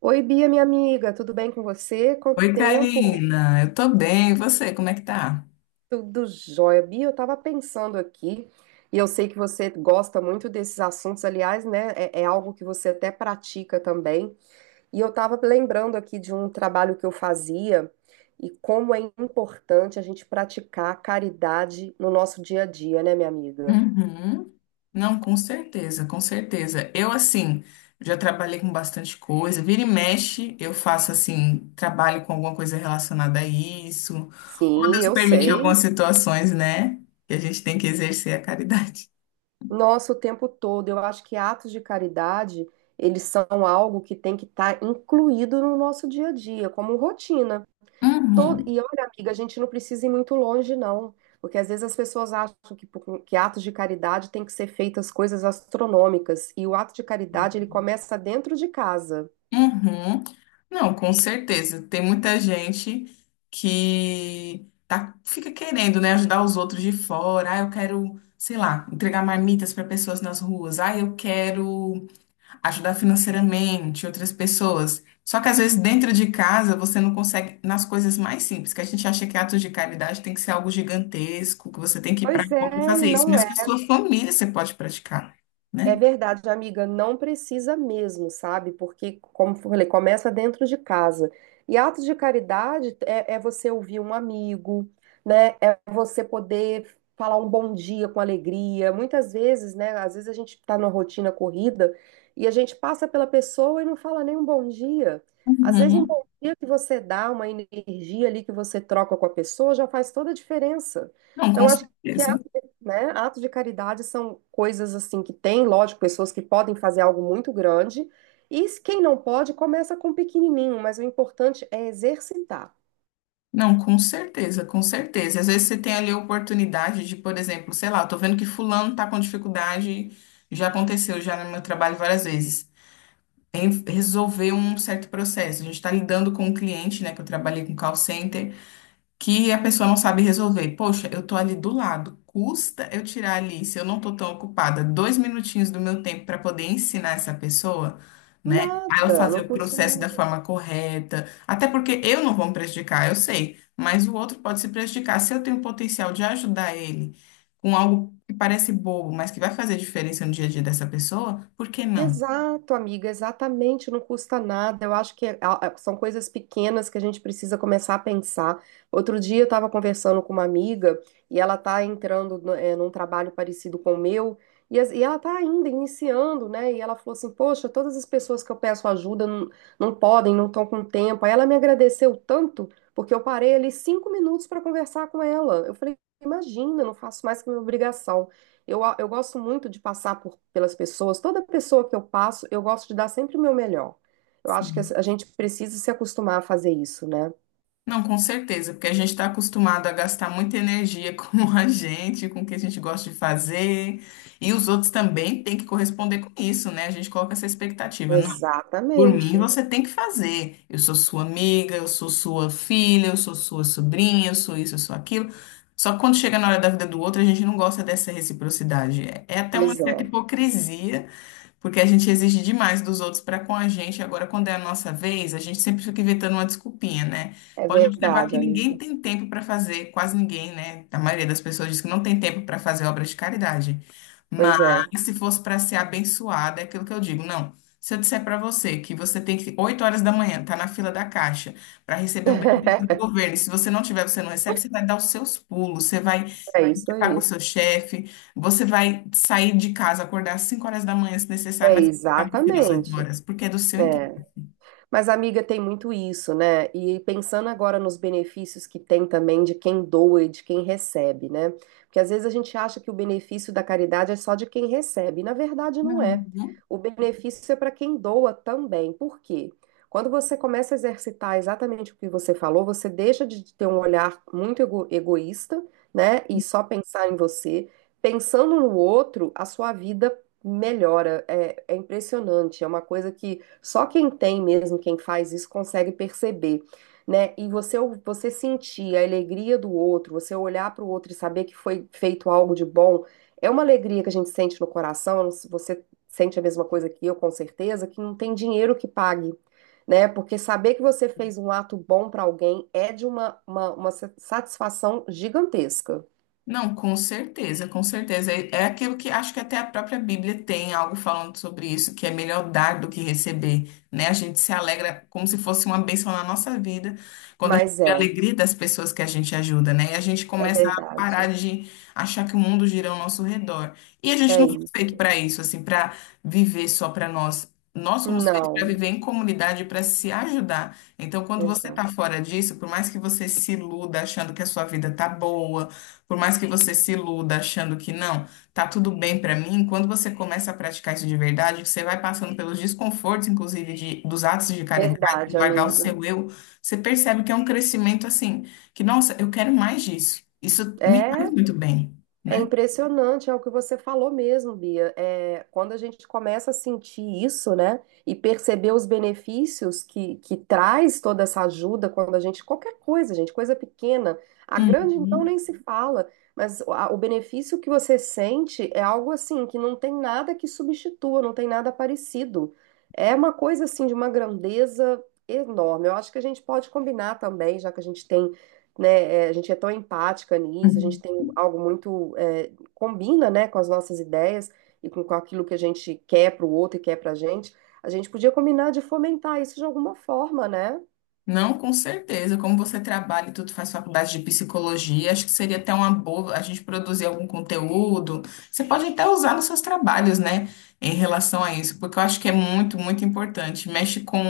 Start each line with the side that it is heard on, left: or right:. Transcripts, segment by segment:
right: Oi, Bia, minha amiga, tudo bem com você? Quanto
left: Oi,
right: tempo?
left: Karina. Eu tô bem. E você, como é que tá?
right: Tudo jóia. Bia, eu estava pensando aqui, e eu sei que você gosta muito desses assuntos, aliás, né? É algo que você até pratica também. E eu estava lembrando aqui de um trabalho que eu fazia e como é importante a gente praticar caridade no nosso dia a dia, né, minha amiga?
left: Uhum. Não, com certeza, com certeza. Eu, assim, já trabalhei com bastante coisa. Vira e mexe, eu faço, assim, trabalho com alguma coisa relacionada a isso. Ou
right: Sim,
left: Deus
right: eu
left: permite algumas
right: sei.
left: situações, né? Que a gente tem que exercer a caridade.
right: Nossa, o tempo todo. Eu acho que atos de caridade, eles são algo que tem que estar incluído no nosso dia a dia, como rotina.
left: Uhum.
right: E olha, amiga, a gente não precisa ir muito longe, não. Porque às vezes as pessoas acham que, que atos de caridade tem que ser feitas coisas astronômicas. E o ato de caridade, ele começa dentro de casa.
left: Uhum. Não, com certeza. Tem muita gente que tá, fica querendo, né, ajudar os outros de fora. Ah, eu quero, sei lá, entregar marmitas para pessoas nas ruas. Ah, eu quero ajudar financeiramente outras pessoas. Só que às vezes dentro de casa você não consegue nas coisas mais simples, que a gente acha que atos de caridade tem que ser algo gigantesco, que você tem que ir para
right: Pois
left: rua e
right: é, e
left: fazer isso,
right: não
left: mas
right: é.
left: que a sua família você pode praticar,
right: É
left: né?
right: verdade, amiga, não precisa mesmo, sabe? Porque, como eu falei, começa dentro de casa. E atos de caridade é você ouvir um amigo, né? É você poder falar um bom dia com alegria. Muitas vezes, né? Às vezes a gente tá numa rotina corrida e a gente passa pela pessoa e não fala nem um bom dia. Às vezes, um
left: Uhum.
right: bom dia que você dá, uma energia ali que você troca com a pessoa já faz toda a diferença.
left: Não, com
right: Então, acho que,
left: certeza.
right: né? Atos de caridade são coisas assim que tem, lógico, pessoas que podem fazer algo muito grande, e quem não pode, começa com um pequenininho, mas o importante é exercitar.
left: Não, com certeza, com certeza. Às vezes você tem ali a oportunidade de, por exemplo, sei lá, eu tô vendo que fulano tá com dificuldade, já aconteceu já no meu trabalho várias vezes. Em resolver um certo processo. A gente está lidando com um cliente, né, que eu trabalhei com call center, que a pessoa não sabe resolver. Poxa, eu tô ali do lado. Custa eu tirar ali, se eu não tô tão ocupada, dois minutinhos do meu tempo para poder ensinar essa pessoa, né? A ela
right: Nada,
left: fazer
right: não
left: o
right: custa
left: processo da
right: nada.
left: forma correta. Até porque eu não vou me prejudicar, eu sei, mas o outro pode se prejudicar. Se eu tenho o potencial de ajudar ele com algo que parece bobo, mas que vai fazer diferença no dia a dia dessa pessoa, por que não?
right: Exato, amiga, exatamente, não custa nada. Eu acho que é, são coisas pequenas que a gente precisa começar a pensar. Outro dia eu estava conversando com uma amiga e ela está entrando num trabalho parecido com o meu, e ela está ainda iniciando, né? E ela falou assim: Poxa, todas as pessoas que eu peço ajuda não, não podem, não estão com tempo. Aí ela me agradeceu tanto porque eu parei ali 5 minutos para conversar com ela. Eu falei: Imagina, não faço mais que minha obrigação. Eu gosto muito de passar por, pelas pessoas. Toda pessoa que eu passo, eu gosto de dar sempre o meu melhor. Eu acho que a gente precisa se acostumar a fazer isso, né?
left: Não, com certeza, porque a gente está acostumado a gastar muita energia com a gente, com o que a gente gosta de fazer, e os outros também têm que corresponder com isso, né? A gente coloca essa expectativa. Não, por mim
right: Exatamente.
left: você tem que fazer. Eu sou sua amiga, eu sou sua filha, eu sou sua sobrinha, eu sou isso, eu sou aquilo. Só que quando chega na hora da vida do outro, a gente não gosta dessa reciprocidade. É até uma
right: Pois
left: certa
right: é.
left: hipocrisia porque a gente exige demais dos outros para com a gente. Agora, quando é a nossa vez, a gente sempre fica inventando uma desculpinha, né?
right: É
left: Pode observar
right: verdade,
left: que ninguém
right: amiga.
left: tem tempo para fazer, quase ninguém, né? A maioria das pessoas diz que não tem tempo para fazer obra de caridade. Mas
right: Pois é.
left: se fosse para ser abençoada, é aquilo que eu digo, não. Se eu disser para você que você tem que 8 horas da manhã, tá na fila da caixa para receber um benefício do governo, e se você não tiver, você não recebe, você vai dar os seus pulos, você vai
right: É isso
left: ficar com o
right: aí.
left: seu chefe, você vai sair de casa, acordar às 5 horas da manhã, se necessário,
right: É,
left: mas ficar na fila às 8
right: exatamente.
left: horas, porque é do seu interesse.
right: É. Mas, amiga, tem muito isso, né? E pensando agora nos benefícios que tem também de quem doa e de quem recebe, né? Porque às vezes a gente acha que o benefício da caridade é só de quem recebe, e na verdade não é.
left: Uhum.
right: O benefício é para quem doa também. Por quê? Quando você começa a exercitar exatamente o que você falou, você deixa de ter um olhar muito egoísta, né? E só pensar em você. Pensando no outro, a sua vida melhora, é, é impressionante, é uma coisa que só quem tem mesmo, quem faz isso, consegue perceber, né? E você, você sentir a alegria do outro, você olhar para o outro e saber que foi feito algo de bom, é uma alegria que a gente sente no coração, eu não sei se você sente a mesma coisa que eu, com certeza, que não tem dinheiro que pague. Né? Porque saber que você fez um ato bom para alguém é de uma satisfação gigantesca.
left: Não, com certeza, com certeza. É, é aquilo que acho que até a própria Bíblia tem algo falando sobre isso, que é melhor dar do que receber, né? A gente se alegra como se fosse uma bênção na nossa vida, quando a gente
right: Mas
left: vê a
right: é,
left: alegria das pessoas que a gente ajuda, né? E a gente
right: é
left: começa a parar
right: verdade.
left: de achar que o mundo gira ao nosso redor. E a gente
right: É
left: não foi
right: isso.
left: feito para isso, assim, para viver só para nós. Nós somos feitos para
right: Não.
left: viver em comunidade, para se ajudar. Então, quando você está
right: Exato.
left: fora disso, por mais que você se iluda achando que a sua vida tá boa, por mais que você se iluda achando que não, tá tudo bem pra mim, quando você começa a praticar isso de verdade, você vai passando pelos desconfortos, inclusive, de, dos atos de caridade, de
right: Verdade,
left: largar o
right: amiga.
left: seu eu, você percebe que é um crescimento assim, que, nossa, eu quero mais disso. Isso me faz
right: É,
left: muito bem,
right: é
left: né?
right: impressionante, é o que você falou mesmo, Bia. É, quando a gente começa a sentir isso, né, e perceber os benefícios que traz toda essa ajuda, quando a gente, qualquer coisa, gente, coisa pequena, a grande então
left: Uhum.
right: nem se fala, mas o benefício que você sente é algo assim, que não tem nada que substitua, não tem nada parecido. É uma coisa assim de uma grandeza enorme. Eu acho que a gente pode combinar também, já que a gente tem, né? É, a gente é tão empática nisso, a gente tem algo muito, é, combina, né, com as nossas ideias e com aquilo que a gente quer para o outro e quer para a gente. A gente podia combinar de fomentar isso de alguma forma, né?
left: Não, com certeza. Como você trabalha e tudo faz faculdade de psicologia, acho que seria até uma boa a gente produzir algum conteúdo. Você pode até usar nos seus trabalhos, né, em relação a isso, porque eu acho que é muito, muito importante. Mexe com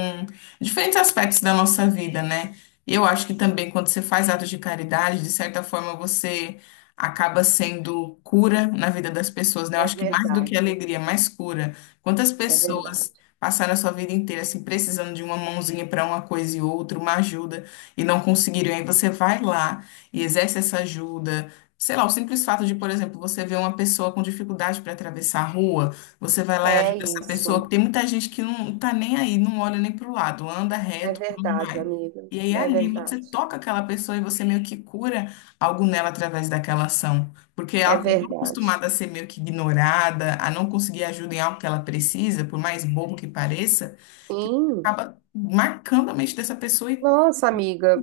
left: diferentes aspectos da nossa vida, né? E eu acho que também quando você faz atos de caridade, de certa forma você acaba sendo cura na vida das pessoas, né? Eu
right: É
left: acho que mais do que
right: verdade,
left: alegria, mais cura. Quantas
right: é verdade.
left: pessoas passaram a sua vida inteira assim precisando de uma mãozinha para uma coisa e outra, uma ajuda e não conseguiram. Aí você vai lá e exerce essa ajuda. Sei lá, o simples fato de, por exemplo, você ver uma pessoa com dificuldade para atravessar a rua, você vai lá e
right: É
left: ajuda essa pessoa,
right: isso.
left: que tem muita gente que não tá nem aí, não olha nem para o lado, anda
right: É
left: reto por onde
right: verdade,
left: vai.
right: amiga.
left: E aí
right: É
left: ali você
right: verdade.
left: toca aquela pessoa e você meio que cura algo nela através daquela ação, porque
right: É
left: ela
right: verdade.
left: acostumada a ser meio que ignorada, a não conseguir ajuda em algo que ela precisa, por mais bobo que pareça, que
right: Sim.
left: acaba marcando a mente dessa pessoa e.
right: Nossa, amiga,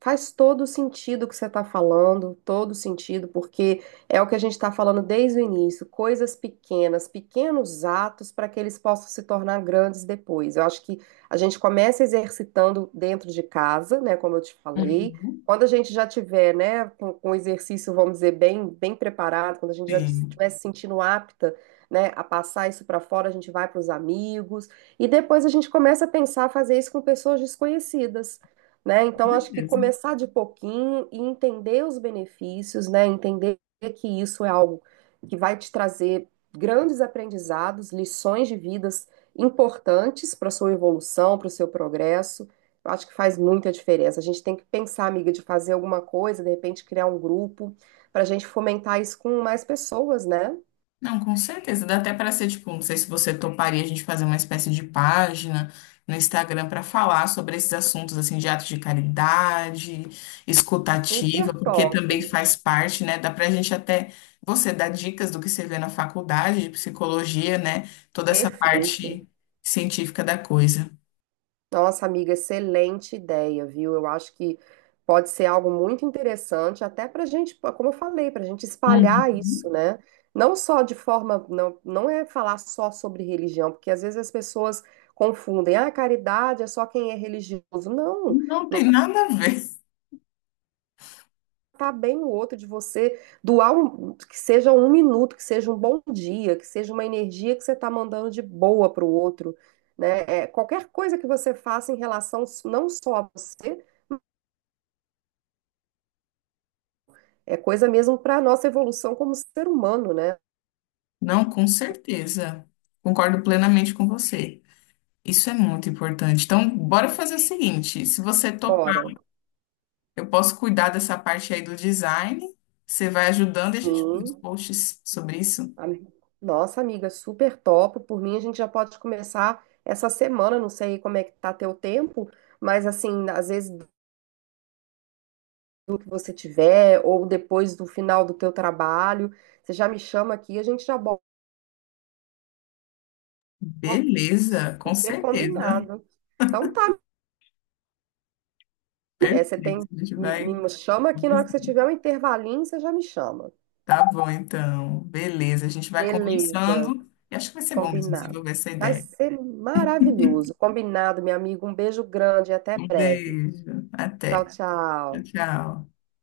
right: faz todo sentido o que você está falando, todo sentido, porque é o que a gente está falando desde o início, coisas pequenas, pequenos atos para que eles possam se tornar grandes depois. Eu acho que a gente começa exercitando dentro de casa, né, como eu te falei.
left: Uhum.
right: Quando a gente já tiver, né, com o exercício, vamos dizer, bem, bem preparado, quando a gente já
left: Sim,
right: estiver se sentindo apta, né, a passar isso para fora, a gente vai para os amigos e depois a gente começa a pensar fazer isso com pessoas desconhecidas, né?
left: com
right: Então, acho que
left: certeza.
right: começar de pouquinho e entender os benefícios, né? Entender que isso é algo que vai te trazer grandes aprendizados, lições de vidas importantes para a sua evolução, para o seu progresso. Eu acho que faz muita diferença. A gente tem que pensar, amiga, de fazer alguma coisa, de repente criar um grupo, para a gente fomentar isso com mais pessoas, né?
left: Não, com certeza. Dá até para ser, tipo, não sei se você toparia a gente fazer uma espécie de página no Instagram para falar sobre esses assuntos, assim, de atos de caridade, escutativa,
right: Super
left: porque
right: top.
left: também faz parte, né? Dá para a gente até, você dar dicas do que você vê na faculdade de psicologia, né? Toda essa
right: Perfeito.
left: parte científica da coisa.
right: Nossa, amiga, excelente ideia, viu? Eu acho que pode ser algo muito interessante, até para a gente, como eu falei, para a gente espalhar
left: Uhum.
right: isso, né? Não só de forma, não, não é falar só sobre religião, porque às vezes as pessoas confundem, ah, caridade é só quem é religioso. Não,
left: Não
right: não,
left: tem nada a ver.
right: tá bem o outro de você doar um, que seja um minuto, que seja um bom dia, que seja uma energia que você está mandando de boa para o outro, né? É, qualquer coisa que você faça em relação não só a você, é coisa mesmo para a nossa evolução como ser humano, né?
left: Não, com certeza. Concordo plenamente com você. Isso é muito importante. Então, bora fazer o seguinte: se você topar,
right: Bora.
left: eu posso cuidar dessa parte aí do design, você vai ajudando e a gente faz os
right: Sim.
left: posts sobre isso.
right: Am- Nossa, amiga, super top. Por mim, a gente já pode começar essa semana. Não sei como é que tá teu tempo, mas assim, às vezes do que você tiver, ou depois do final do teu trabalho, você já me chama aqui, a gente já bota
left: Beleza, com
right: super
left: certeza.
right: combinado. Então tá, né? É,
left: Perfeito.
right: você tem,
left: A gente vai
right: me chama aqui na hora que você
left: conversando.
right: tiver um intervalinho, você já me chama.
left: Tá bom, então. Beleza, a gente vai
right: Beleza.
left: conversando e acho que vai ser bom mesmo
right: Combinado.
left: desenvolver essa
right: Vai
left: ideia.
right: ser maravilhoso. Combinado, meu amigo. Um beijo grande e até
left: Um
right: breve.
left: beijo,
right: Tchau,
left: até. Tchau,
right: tchau.
left: tchau.